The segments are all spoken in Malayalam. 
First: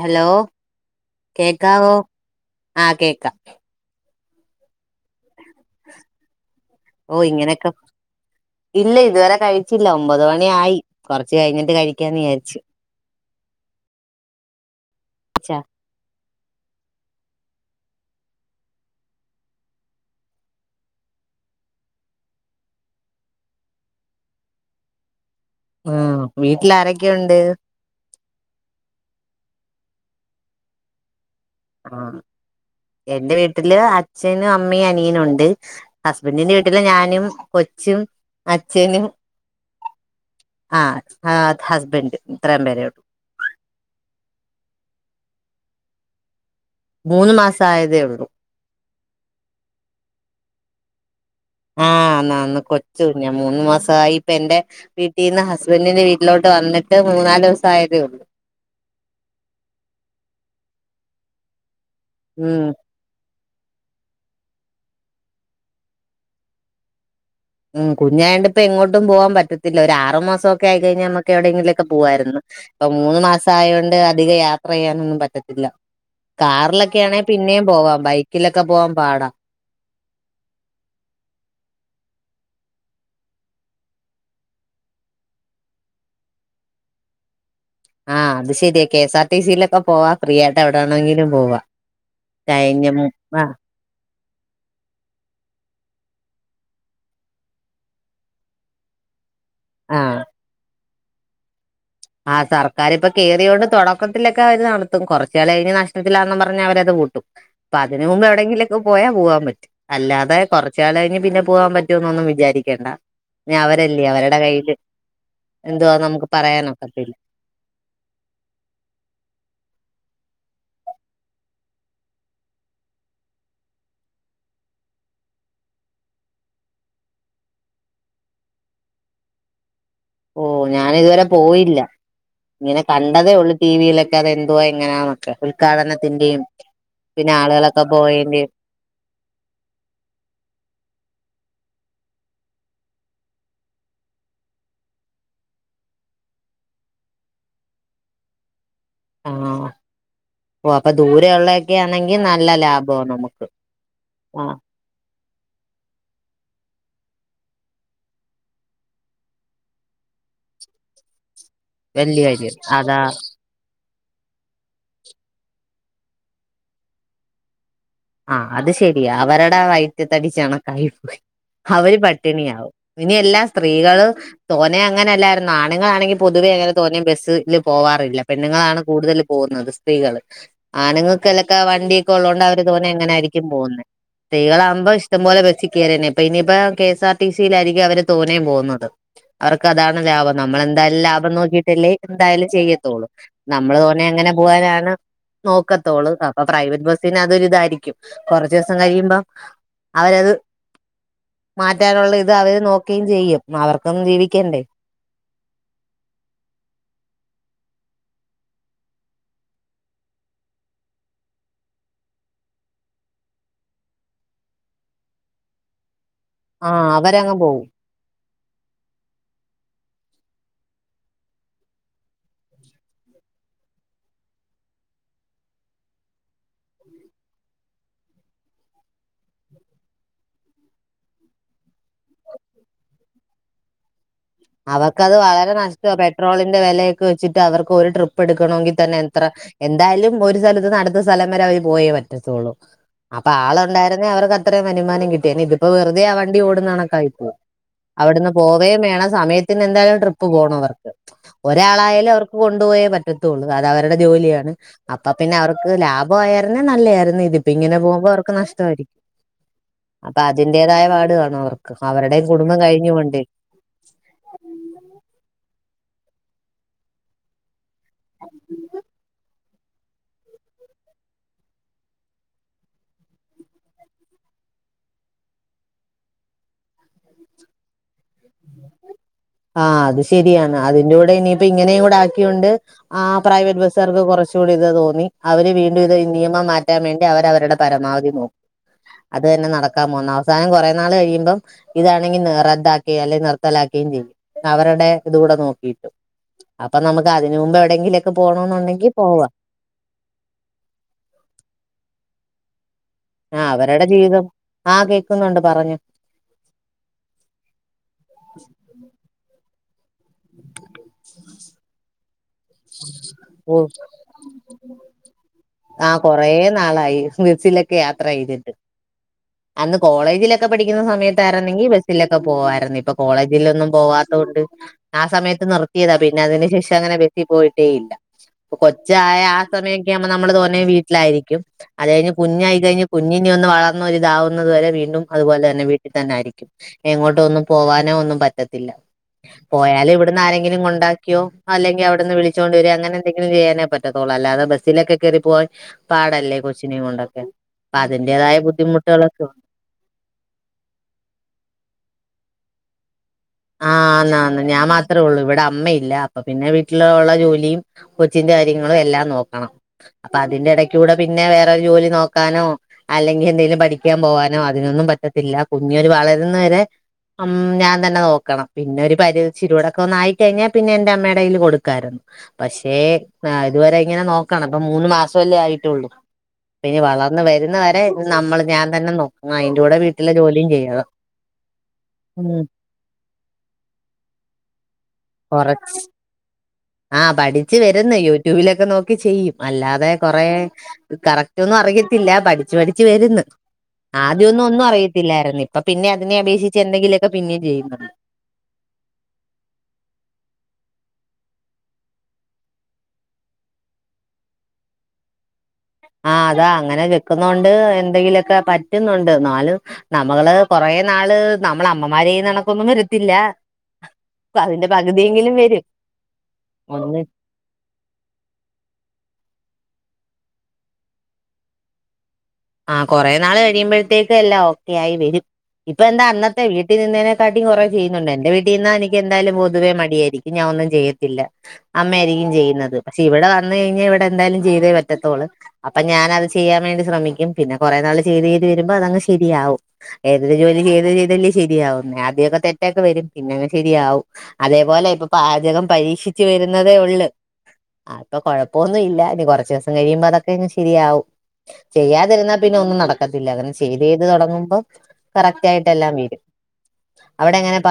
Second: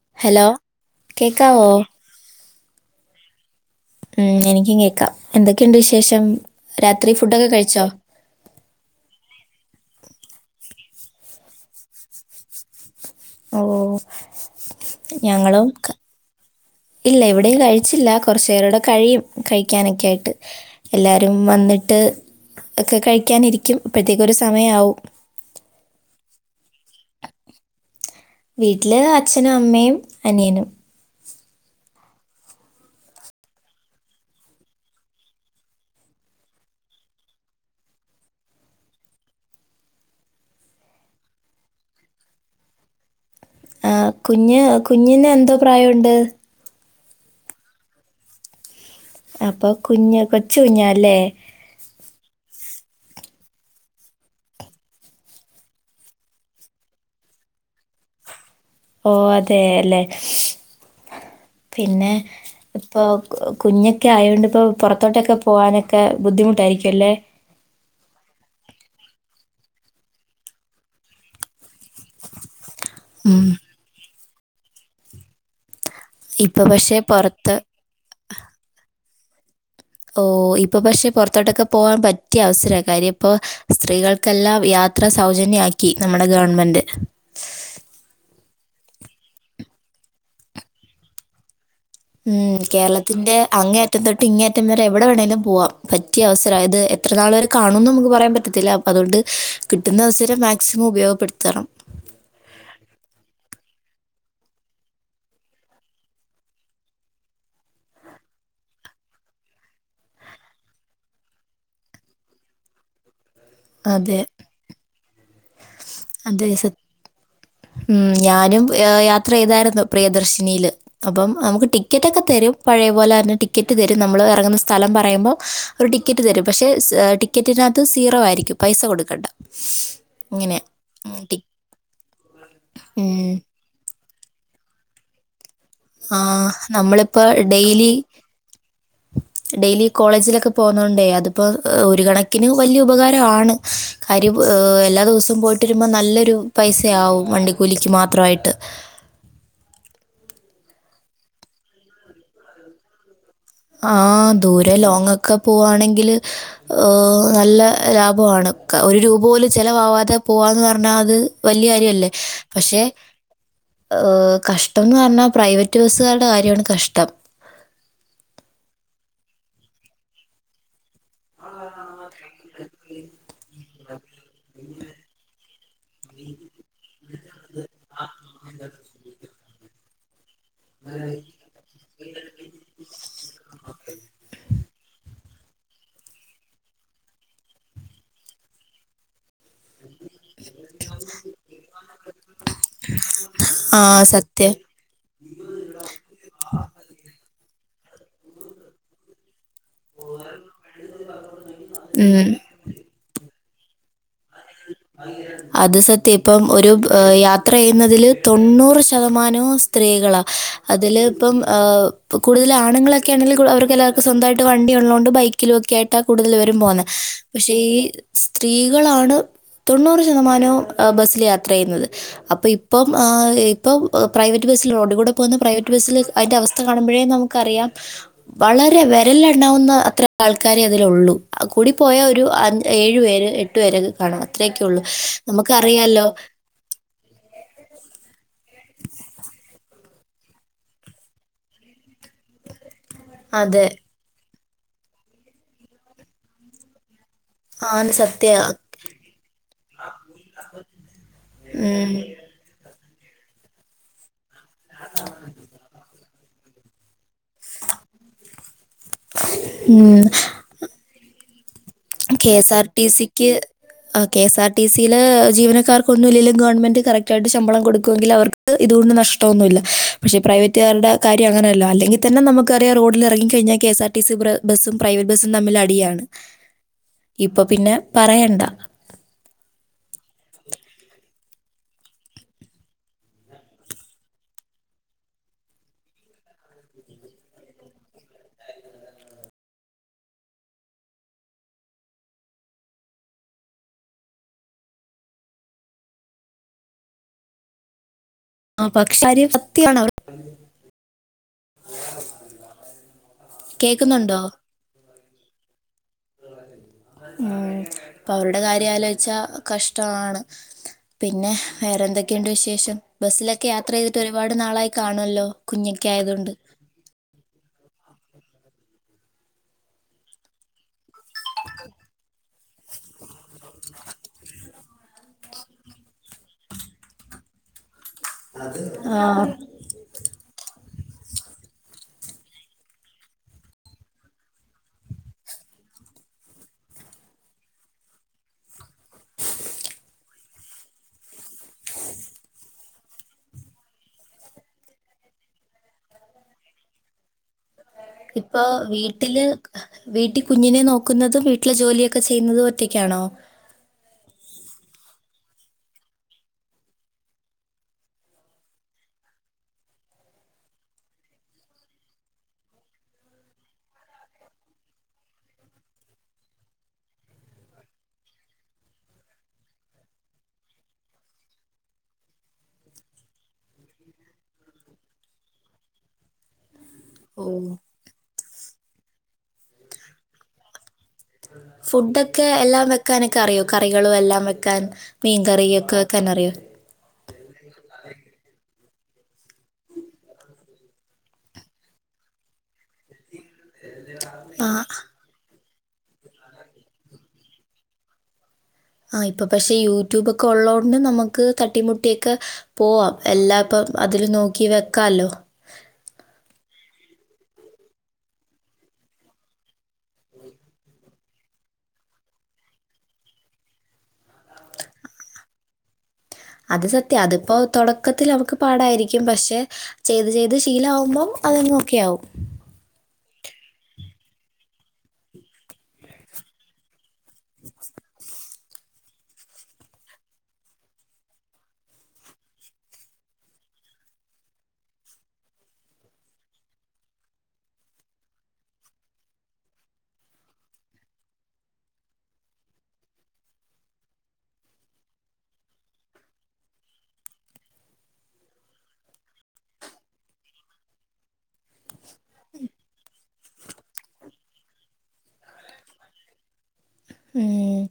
ഹലോ കേക്കാവോ ആ കേക്കാം. ഉം എനിക്കും കേക്കാം. എന്തൊക്കെയുണ്ട് വിശേഷം? രാത്രി ഓ ഫുഡൊക്കെ ഇങ്ങനെയൊക്കെ, കഴിച്ചോ ഇല്ല ഇതുവരെ കഴിച്ചില്ല ഒമ്പത് മണി ആയി. കൊറച്ച് കഴിഞ്ഞിട്ട് കഴിക്കാന്ന് വിചാരിച്ച് ഓ ച്ചാ ഞങ്ങളും ക [inaudible] ഇല്ല ഇവിടെയും കഴിച്ചില്ല, കുറച്ചേരം കൂടെ കഴിയും കഴിക്കാനൊക്കെ ആയിട്ട്, എല്ലാരും വന്നിട്ട് ഒക്കെ കഴിക്കാനിരിക്കും, അ പ്പഴത്തേക്ക് ഒരു സമയാവും. ലാരൊക്കെയുണ്ട്? വീട്ടില് അച്ഛനും അമ്മയും അനിയനും. ആ എന്റെ വീട്ടില് അച്ചനും, അമ്മയും, അനിയനും ഉണ്ട്. ഹസ്ബൻഡിന്റെ വീട്ടില് ഞാനും കൊ ച്ചും അച്ഛനും ആ ആ അത് ഹസ്ബെൻഡ് ഇത്രേം പേരെ ഒള്ളു. ആ, കുഞ്ഞ് കുഞ്ഞിന് എന്തോ പ്രായമുണ്ട് മൂന്ന് മാസായതേ ഉള്ളൂ അപ്പൊ കുഞ്ഞ് കൊച്ചു കുഞ്ഞാ ല്ലേ? ആ ന്നാ ന്ന് കൊച്ചുകുഞ്ഞാ. മൂന്ന് മാസായി ഇപ്പ എന്റെ വീട്ടീന്ന് ഹസ്ബൻഡിന്റെ വീട്ടിലോട്ട് വന്നിട്ട് മൂന്നാല് ദിവസായതേ ഉള്ളൂ. ഓ അതെ ല്ലെ പിന്നെ ഉം ഇപ്പൊ കു കുഞ്ഞൊക്കെ ആയോണ്ടിപ്പൊ പുറത്തോട്ടൊക്കെ പോകാനൊക്കെ ബുദ്ധിമുട്ടായിരിക്കുവല്ലെ? ഉം കുഞ്ഞായോണ്ട് ഇപ്പ എങ്ങോട്ടും പോവാൻ പറ്റത്തില്ല. ഒരു ആറുമാസവൊക്കെ ആയി കഴിഞ്ഞാൽ നമുക്ക് എവിടെയെങ്കിലുമൊക്കെ പോവായിരുന്ന്. ഇപ്പൊ മൂന്ന് ഉം മാസം ആയോണ്ട് അധികം യാത്ര ചെയ്യാനൊന്നും പറ്റത്തില്ല. ഇപ്പൊ പക്ഷെ കാറിലൊക്കെയാണെ പുറത്ത് പിന്നെയും പോവാം. ബൈക്കിലൊക്കെ പോവാൻ പാടാ ഓ ഇപ്പൊ പക്ഷെ പൊറത്തോട്ടൊക്കെ പോകാൻ പറ്റിയ അവസരാ കാര്യം ഇപ്പൊ സ്ത്രീകൾക്കെല്ലാം യാ ത്ര സൗജന്യാക്കി നമ്മുടെ ഗവർണ്മെന്റ്. ആ അത് ശരിയാ കെഎസ് ആർ ടി സിയിലൊക്കെ പോവാ ഫ്രീ ആയിട്ട് എവിടെവേണെങ്കിലും പോവാ. ഉം കഴിഞ്ഞ കേരളത്തിന്റെ ആഹ് അങ്ങേയറ്റം തൊട്ട് ഇങ്ങേ അറ്റം വരെ എവിടെ വേണേലും പോവാം. പറ്റിയ അവസരാ അതായത്, എത്ര നാൾ വരെ കാണുംന്ന് നമുക്ക് പറയാൻ പറ്റത്തില്ല. അപ്പോ അതുകൊണ്ട് കിട്ടുന്ന അവസരം മാക്സിമം ഉപയോഗപ്പെടുത്തണം ആഹ സർക്കാരിപ്പൊ കയറിയോൊണ്ട് തുടക്കത്തിലൊക്കെ അവര് നടത്തും കുറച്ച് കലം കഴിഞ നഷ്ടത്തിലാന്നെന്നും പറഞ്ഞഞ് അവരത് പുട്ടും അപ്പൊ അതിനന് മുമ്പ് എവിടെെങ്കിലും ഒക്കെ പോയാ പോവാൻ പറ്റും അല്ലാതെ കുറച്ച കല കഴിഞ്ഞ് പിന്ന പോവാൻ പറ്റോ ന്നും വിചാരിക്കണ്ട അവരല്ലേ അതെ അവരുടെ കൈ എന്തുവാ നമുക്ക് അതെ പറയാണം സത്യം ഉം ഞാനും യാത്ര ചെയ്തായിരുന്നു പ്രിയദർശിനിയില് അപ്പം നമുക്ക് ടിക്കറ്റ് ഒക്കെ തരും പഴേ പോലെ ടിക്കറ്റ് തരും നമ്മൾ ഇറങ്ങുന്ന സ്ഥ സ്ഥലം പറയുമ്പോൾ അവര് ടിക്കറ്റ് തരും പക്ഷെ ടിക്കറ്റിനകത്ത് സീറോ ആയിരിക്കും പൈസ കൊടുക്കടണ്ട ഓ ഞാന ഇതുവരെ പോയില്ല ഇങ്ങനെ കണ്ടതേ ഉം, ഉള്ളൂ ടി വിയിലൊക്കെ തെന്തുവ എങ്ങനാന്നൊക്കെ ഉദ്ഘാടനത്തിന്റെയും ആഹ നമ്മളിപ്പ പിന്നെ ആളുകളൊക്കെ ഡെയിലി പോയേന്റെയും ഡെയിലി കോളേജിലൊക്കെ പോവുന്നോണ്ടേ അതും ഇപ്പോൾ ഒരു കണക്കിന് വലിയ ഉപകാരമാണ് കാര്യം എല്ലാ ദിവസവും പോയിട്ട് വരുമ്പോൾ നല്ലൊരു പൈസയാവും വണ്ടിക്കൂലിക്ക് മാത്രമായിട്ട് ആഹ് ഓ അപ്പൊ ദൂര ഉള്ളൊക്കെ ആണെങ്കിൽ നല്ല ലാഭോ നമുക്ക് ആഹ ആഹ് ദൂരെ ലോങ് ഒക്കെ പോവുകവാണെങ്കിൽ നല്ല ലാഭമാണ് ഒരു രൂപ പോലും ചിലവാവാതെ പോവാന്ന് പറഞ്ഞാ അത് വലിയ കാര്യല്ലേ വല്യ കാര്യം പക്ഷെ അതാ ഏ കഷ്ടംന്ന് പറഞ്ഞാ പ്രൈവറ്റ് ബസ്സുകളുടെ കാര്യമാണ് കഷ്ടം ആഹ് അത് ശരിയാ അവരുടെ വയറ്റത്തടിച്ചണകണക്കായി പോയി അവര് പട്ടിണിയാവും ഇനി എല്ലാം സ്ത്രീകള് തോനെ അങ്ങനെല്ലരുന്നു ആണുങ്ങാണെങ്കിൽ പൊതുവെ തോന്നിയ ബസ്ൽ പോവാറില്ല പെണ്ണുങ്ങളാണ് കൂടുതൽ പോകുന്നത് സ്ത്രീകള് ആനങ്ങൾക്കലൊക്കെ വണ്ടിയൊക്കെ ഉള്ളതോണ്ട് എങ്ങനരിക്കും പോന് സ്ത്രകളാകുമ്പോ ഇഷ്ടം പോലെ ബസ്സി കയറിന്നെ ഇപ്പ ഇനിയിപ്പോ കെ എസ് ആർ ടി സിയിലായിരിക്കും അവര് തോന്നേയും പോകുന്നത് അവർക്ക് അതാണ് ലാഭം നമ്മളെ എന്തായാലും ലാഭം നോക്കിയിട്ടല്ലേ എന്തായാലും ചെയ്യത്തുള്ളൂ നമ്മള് ആ തോന്നെ എങ്ങനെ സത്യം പോവാനാണ് നോക്കത്തോളൂ അപ്പൊ പ്രൈവറ്റ് ബസ്സന് അതൊരി ഇതായിരിക്കും കുറച്ച ദിവസം കഴിയുമ്പ അവരത് മാറ്റാനുള്ള ഇത് ഉം അവര് നോക്കുകയും ചെയ്യും അവർക്കൊന്നും ജീവി അത് സത്യം ഇപ്പം ഒരു യാത്ര ചെയ്യുന്നതില് തൊണ്ണൂറ് ശതമാനവും സ്ത്രീകളാ അതില് ഇപ്പം കൂടുതൽ ആണുങ്ങളൊക്കെയാണ് അവർ എല്ലാവർകും സ്വന്തട്ട് വണ്ടി ഉള്ളത കൊണ്ട് ബൈക്കിലൊക്കെ ആ ഇട്ട കൂടുതൽ പരും പോകുന്ന ആഹ് അവരങ്ങ് പക്ഷെ പോവും ഈ സ്ത്രീകളാണ് തൊണ്ണൂറ് ശതമാനവും ബസ്സിൽ യാത്ര ചെയ്യുന്നത് അപ്പൊ ഇപ്പം ഇപ്പ പ്രൈവറ്റ് ബ പോന്ന പ്രൈവറ്റ് ബ അതി അവസ്ഥ കാണുമ്പഴേ നമുറിയാം വളരെ വിരലിൽ എണ്ണ അത്ര ആൾക്കാരെ അതിലുള്ളൂ കൂടി പോയ ഒരു ഏഴു പേര് എട്ടു പേരക്കെ കാണ അവർക്കത് വളരെ നഷ്ടമാണ് പെട്രോളിന്റെ വിലയൊക്കെ വെച്ചിട്ട് അവർക്ക് ഒരു ട്രിപ്പ് എടുക്കണമെങ്കിൽ തന്നെ എത്ര എന്തായാലും ഒരു സ്ഥലത്ത് നടത്ത സ്ഥലം വരെ അവര് പോയേ പറ്റു പറ്റത്തുള്ളൂ അപ്പൊ ആള അതെ ഉണ്ടായിരുന്നേ അവർ അത്രയും വനുമാനം കിട്ടിയ ഇതിപ്പോ വെറതെ ആ വണ്ടി ഓടുന്നാണക്കായി ആണ് അവിടുന്ന് സത്യ പോവേം വേണം സമയത്തിന് എന്തായാലും ട്രിപ്പ് പോകണ. അവർക്ക് ഒരാളായാലും അവർക്ക് കൊണ്ടുപോയേ പറ്റ റ്റത്തുള്ളൂ അത് അവരുടെ ജോലിയാണ് അപ്പൊ പിന്നെ അവർക്ക് ലാഭ പോയരുന്നേ നല്ലായി ഇതിപ്പ ഇങ്ങനെ പോകുമ്പോ അവർക്ക് നഷ്ടമായിരിക്കും അപ്പൊ അതിന്റേതായ പാട് കാണു അവർ കെ എസ് ആർ ടി സിക്ക് കെ എസ് ആർ ടി സിൽ ജീവനാർക്കൊന്നും ഇല്ലങ്കിൽ ഗവൺമെന്റ് കറക് ആയിട്ട് ശമ്പളം കൊടുക്ക ടങ്കിൽ അവർക്ക്തൊണ്ട് നഷ്ടംഒന്നുമില്ല പക്ഷെ പ്രൈവറ്റുകാരുടെ കരൃം അങ്ങനെയല്ലോ അല്ലെങ്കിൽ തന്നെ നമുക്കറാം റോഡിറങ്ങി കഴിഞ്ഞാൽ എസ് ആർടിസി ബ പ്രൈവറ്റ് ബസ്സും തമ്മിൽ അടിയാണ് ഇപ്പൊ പിന്നെ പറയണ്ട ആ അത് ശെരിയാണ് അതിന്റൂടെ ഇനീപ്പോ ഇങ്ങനേം കൂടെ ആക്കിയൊണ്ട് ആ പ്രൈവറ്റ് ബസ്സ്കാർക്ക് കൊറച്ചൂടി തോന്നി അവര് വീണ്ടും ഇത് നിയമം മാറ്റാൻ വേണ്ടി അവരവര്ടെ പരമാവധി നോക്കു അത് തന്നെ നടക്കാൻ പോക്ന്നെ, അവസാനം കൊറേ നാൾ കഴിയുമ്പം ഇതാണെങ്കി റദ്ദാക്കയും അല്ലെ നിർത്തലാക്കയും ചെയ്യും. അവര്ടെ ഇതൂടെ നോക്കിട്ടു, അപ്പൊ നമുക്ക് അതിന് മുമ്പ് എവിടെങ്കിലൊ ആ പോണോന്നുണ്ടെങ്കീ പക്ഷെ പോവാ കാര്യം സത്യമാണ് അവർ ആ അവരടെ കേൾക്കുന്നുണ്ടോ ജീവിതം, ആ കേക്കുന്നുണ്ട് പറഞ്ഞോ ഉം പ്പൊ അവരുടെ കാര്യാലോയിച്ചാ കഷ്ടവാണ്. പിന്നെ വേറെന്തൊക്കെണ്ട് വിശേ ശേഷം ബസ്സിലൊക്കെ ഓ യാത്ര ചെയ്തിട്ട് ഒരുപാട് നാളായി കാണുവല്ലോ, കുഞ്ഞൊക്കൊ ആയതൊണ്ട്. ക്കെ യത്രേ യിരുന്നെങ്കി ബസിലൊക്കെ [unintelligible] ബസിലൊക്കെ പോവായിർന്ന്, ഇപ്പൊ കോളേജിലൊന്നും പോവാത്തോണ്ട് ആ സമയത്ത് നിർത്തിയതാ, പിന്നതിനു ശേഷങ്ങനെ ബെസ്സീ പോയിട്ടേ ഇല്ല. പ്പൊ കൊച്ചായ ആ സമയൊക്ക്യാകുമ്പോ നമ്മള് തോന്നേ വീ ലായിരിക്കും. അത് കഴിഞ്ഞ് കുഞ്ഞായിക്കഴിഞ്ഞ് കുഞ്ഞിനെ ഒന്ന് വളർന്ന് താവുന്നതു വരെ വീണ്ടും അതുപോലെ തന്നെ വീട്ടിൽ തന്നായിരിക്കും, എങ്ങോട്ടൊന്നും പോവാനോ ഒന്നും പറ്റത്തി പോയാല് ഇവിടുന്ന് ആരെങ്കിലും കൊണ്ടാക്കിയോ അല്ലെങ്കീ അവിടുന്ന് വിളിച്ചോണ്ട് വരേ അങ്ങനെന്തെങ്കിലും ചെയ്യാനേ പറ്റത്തോ അല്ലാതെ ബെസ്സിലൊക്കെ കയറി പോവാ പാടല്ലേ കൊച്ചിനേം കൊണ്ടൊക്കെ അപ്പ അതിന്റേതായ ബുദ്ധിമു ട്ടില് വീട്ടീ കുഞ്ഞിനെ നോക്കുന്നതും വീട്ട്ലെ ജോലിയൊക്കെ ചെയ്യുന്നതും ഒറ്റയ്ക്കാണോ? ആ ന്ന ഞാൻ മാത്രേള്ളൂ ഇവടെ അമ്മയില്ല അപ്പൊ പിന്നെ വീട്ടിലൊള്ള ജോലിയും കൊച്ചിന്റെ കാര്യങ്ങളും എല്ലാം നോക്കണം ന്തേലും പഠിക്കാൻ പോവാനോ അതിനൊന്നും പറ്റത്തില്ല, കുഞ്ഞ ക്കണം പിന്നെ ഒരു പരി ച്ചിരൂടൊക്കൊന്നായിക്കഴിഞ്ഞാ പിന്നെ എന്റെ അമ്മേടെയ്ൽ കൊടുക്കായിര്ന്ന് പശേ ആ ഇതുവരെ ഇങ്ങനെ നോക്കണം, ഇപ്പം മൂന്ന് മാസവല്ലേ ആയിട്ടുള്ളൂ. പിന്നീ വളർന്ന് ഓ വര്ന്ന ഫുഡ് ഒക്കെ എല്ലാം വെക്കാനെക്ക റിയോ കൊറച്ച് ആ പഠിച്ച് വരുന്ന് യൂട്യൂബി ഇലൊക്കെ നോക്കി ചെയ്യും, അല്ലാതെ കൊറേ കറക്റ്റ് ഒന്നും അറിയത്തില്ല പഠിച്ചു പഠിച്ച് വര്ന്ന് ആദ്യൊന്നും ഒന്നും ആ അറിയത്തില്ലായിര്ന്ന് പ്പൊ പിന്നെ അതിനെ അപേഷിച്ച് എന്തെങ്കിലൊക്കെ പിന്നെയും ചെയ്യെന്നു ആ ഇപ്പ പക്ഷെ യൂട്യൂബൊക്കെ ഒള്ളോണ്ട് നമ്മക്ക് തട്ടിമുട്ടീയൊക്കെ പോവാം എല്ലാ ഇപ്പ അതില് നോക്കി വെക്കാല്ലോ ആ അതാ അങ്ങനെ വെക്കുന്നോണ്ട് എന്തെങ്കിലൊക്കെ പറ്റ്ന്നൊണ്ട് ന്നാലും നമ്മള് കൊറേ നാള് നമ്മളമ്മാരെയുന്നണക്കൊന്നും വരത്തില്ല അതിന്റെ പകുതിയെങ്കിലും വെരും അത് സത്യം, അതിപ്പോ തൊടക്കത്തിൽ അമക്ക് പാടായിരിക്കും പശെ ചെയ്ത് ചെയ്ത് ശീലാവുമ്പം അതങ്ങ് ഓക്കെയാവും. ആ കൊറെ നാൾ കഴിയുമ്പഴത്തേക്ക് എല്ലാ ഓക്കെ ആയി വെരും. ഇപ്പ എന്താ അന്നത്തെ വീട്ടിൽ നിന്നേനെ [unintelligible] കൊറേ ചെയ്യുന്നുണ്ട് എന്റെ വീ ട്ടിന്ന എനിക്കെന്തായാലും പൊതുവേ മടിയായിരിക്കും ഞാ ഒന്നും ചെയ്യത്തില്ല അമ്മയാരിക്കും ചെയ്യുന്നത് പക്ഷെ ഇവടെ ന്ന് കഴിഞ്ഞാ ഇവടെ എന്തായാലും ചെയ്തേ പറ്റത്തൊള്ള്, അപ്പൊ ഞാനത് ചെയ്യാൻ വേണ്ടി ശ്രമിക്കും. പിന്നെ കൊറേ നാള് ചെയ്ത് ചെയ്ത് വരുമ്പോ അതങ്ങ് ശെരിയാവും, ഏതൊരു ജോലി ചെയ്ത് ചെയ്തല്ലേ ശരിയാവാ ആദ്യവൊ തെറ്റൊക്കെ വരും പിന്നങ്ങ് ശെരിയാവും, അതേപോലെ ഇപ്പൊ പാചകം പരീഷിച്ച് ആ അപ്പൊ കൊഴപ്പൊവെന്നുവില്ല ഇനി കൊറച്ചിവസം കഴിയുമ്പോ അതൊക്കെ അങ്ങ് ശെരിയാവും തിർന്ന ഉം..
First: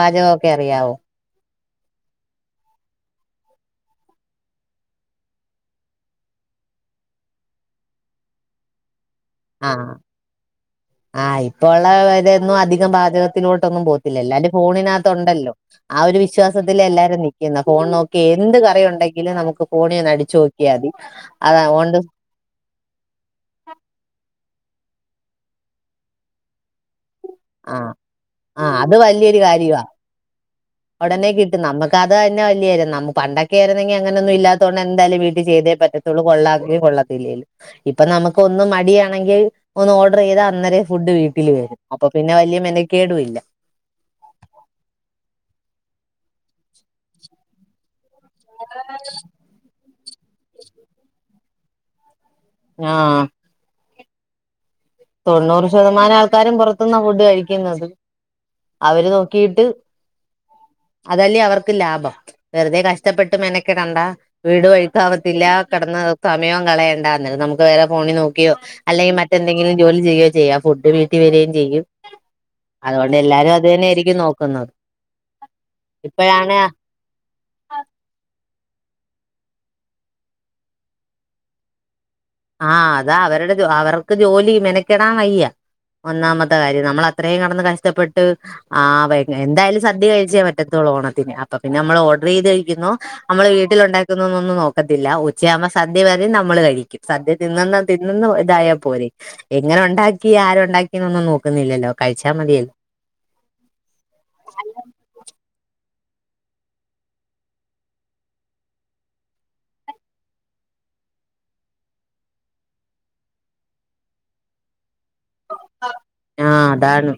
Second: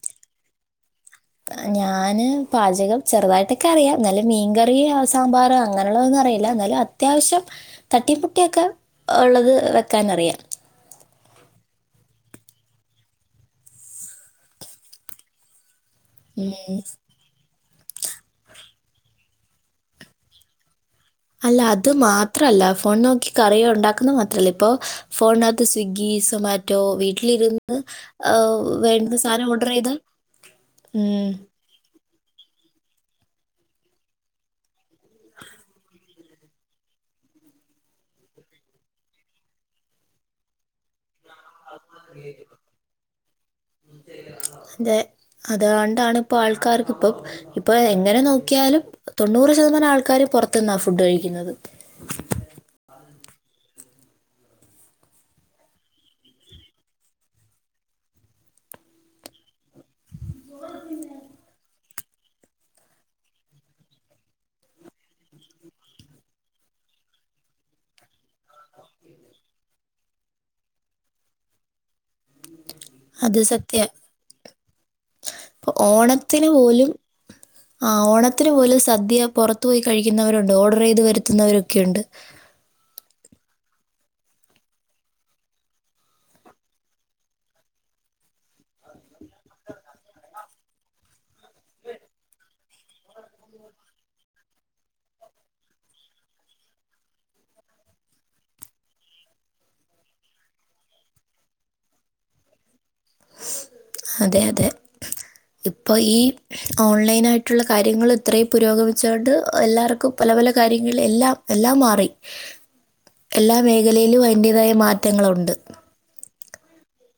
ഞാന് പാചകം ചെറുതായിട്ടൊക്കെ അറിയാം ന്നാലും മീൻകറി ആ സാമ്പാർ അങ്ങനെള്ളതൊന്നും അറീയ്ല ന്നാലും [unintelligible] ആ ഒന്നും അധികം പാചകത്തി ആ ഒരു ഉം. വിശ്വാസത്തില എല്ലാരും നിക്കുന്നെ ഫോൺ നോക്കി എന്ത് കറി ഉണ്ടെങ്കിലും നമുക്ക് ഫോണിൽ ഒന്ന് അടിച്ചു നോക്കിയൽ മതി അല്ല അതാ അത് ഓണ്ട് മാത്രല്ല ഫോൺ നോക്കി കറിയുണ്ടാക്കുന്ന മാത്രല്ല ഇപ്പോ ഫോണിനകത്ത് സ്വിഗ്ഗി സൊമാറ്റോ വീ വീട്ടിലിരുന്ന് ആഹ് ആ ആഹ് വേണ്ട സാനം ഓഡറൈത് ഒടനെ കിട്ടും നമ്മക്ക അത് തന്നെ വല്യാര്യം നമു പണ്ടൊക്കെയിരുന്നെങ്കി അങ്ങനൊന്നും ഇല്ലാത്തോണ്ട് എന്തായാലും വീട്ടിചെയ്തേ പറ്റത്തുള്ളൂ കൊള്ളവെങ്കിലും കൊള്ള [unintelligible] ഇപ്പ നമുക്ക് ഒന്ന് മടിയാണെങ്കിൽ ഒന്ന് ഓഡറ് ചെയ്താ അന്നേരെ ഫുഡ് വീ ട്ടിൽ വരും അപ്പൊ പിന്നെ വല്യ മെനകേടുംല്ല അതെ അത്കൊണ്ടാണ് ഇപ്പോ ആൾക്കാർക്ക് ഇപ്പൊ ഇപ്പൊ എങ്ങനെ നോക്കിയാലും തൊണ്ണൂറ് ശതമാനം ആൾക്കാരും പൊറത്ത്ന്നാ ഫുഡ് കഴിക്കുന്നത് ആഹ് തൊണ്ണൂറ് ശതമാനം ആൾക്കാരും പൊറത്ത്ന്നാ ഫുഡ് കഴിക്കുന്നത് അവര് നോക്കീട്ട് അതല്ലേ അവർക്ക് ലാഭം വെറുതെ കഷ്ടപ്പെട്ട് മെനക്കെടണ്ട വീട് ഒഴുക്കാ വത്തില്ല കെടന്ന [unintelligible] സമയോം കളയണ്ട അന്നേരം നമുക്ക് വേറെ ഫോണിൽ നോക്കിയോ അല്ലെങ്കിൽ മറ്റെന്തെങ്കി എങ്കിലും ജോലി ചെയോ ചെയ്യ ഫുഡ് വീട്ടി വര്യയും ചെയ്യും അതുകൊണ്ട് എല്ലാരും അത് തന്നെ ആയിരിക്കും നോക്കുന്നത് അപ്പ ഓണത്തിന് ഇപ്പോഴാണ് പോലും ആ ഓണത്തിന് പോലും സദ്യ പൊറത്തോയി കഴിക്കുന്നവരുണ്ട് ഓഡറൈയ്ത് വരുത്തുന്നവരൊക്കെയുണ്ട് ആഹ് അതാ അവരുടെ ജോ അവർക്ക് ജോലി മെനക്കെടാം വയ്യ ഒന്നാമത്തെ കാര്യം നമ്മളത്രേയും കെടന്ന് കഷ്ടപ്പെട്ട് ആ പ എന്തായാലും സദ്യ കഴിച്ച പറ്റത്തുള്ളൂ ഓണത്തിന് അപ്പൊ പിന്നെ നമ്മളോഡറൈയ്ത് [unintelligible] നമ്മള് വീട്ടിലു ണ്ടാക്കുന്നൊന്നും നോക്കത്തില്ല ഉച്ചയാവുമ്പോൾ സദ്യ വരും നമ്മള് കഴിക്കും സദ്യ തിന്നന്ന തിന്നന്ന ഉ ഇതായാ പോരെ എങ്ങനെ ഉണ്ടാക്കി ആരുണ്ടാക്കി എന്നൊന്നും നോക്കുന്നില്ലല്ലോ കഴിച്ചാ മതിയ അതെ അതെ ഇപ്പോ ഈ ഓൺലൈനായിട്ടുള്ള കാര്യങ്ങള് ഇത്രയും പുരോഗമിച്ചോണ്ട് എല്ലാർക്കും പല പല കാര്യങ്ങൾ എല്ലാം എല്ലാം മാറി എല്ലാ മേഖലയിലും അയിന്റേതായ മാറ്റങ്ങളുണ്ട് ആ ആഹ് അതാണ്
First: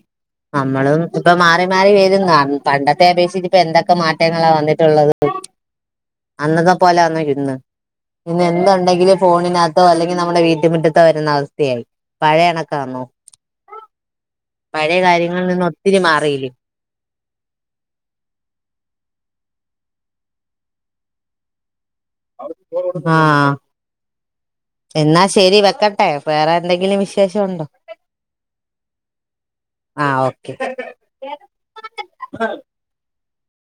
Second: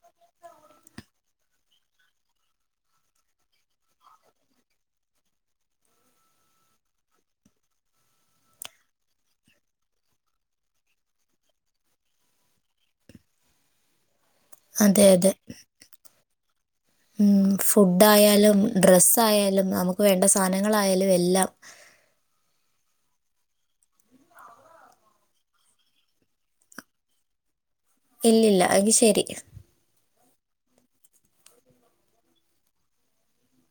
നമ്മളും ഇപ്പ മാറി മാറി വരുന്ന് അന്ന് പണ്ടത്തെ അപേക്ഷിച്ച് ഇപ്പ എന്തൊക്കെ മാറ്റങ്ങളാ വന്നിട്ടുള്ളത് അന്നത്തെ പോലെ ആന്നോ ഇന്ന് ഇന്ന് എന്തുണ്ടെങ്കിലും ഫോണിനകത്തോ അല്ലെങ്കി നമ്മുടെ വീട്ട് മുറ്റത്തോ വരുന്ന അവസ്ഥയായി പഴയ ഇണക്കാന്നോ പഴയ കാര്യങ്ങൾ നിന്ന് ഒത്തിരി മാറിയില്ലേ ഉം ഫുഡ് ആയാലും ഡ്രസ്സായാലും നമുക്ക് വേണ്ട സാനങ്ങളായാലും എല്ലാം [unintelligible] ആ എന്നാ ശരി വെക്കട്ടെ വേറെ എന്തെങ്കിലും വിശേഷുണ്ടോ ഇല്ലില്ല എക്കി ശെരി ആ ഓക്കെ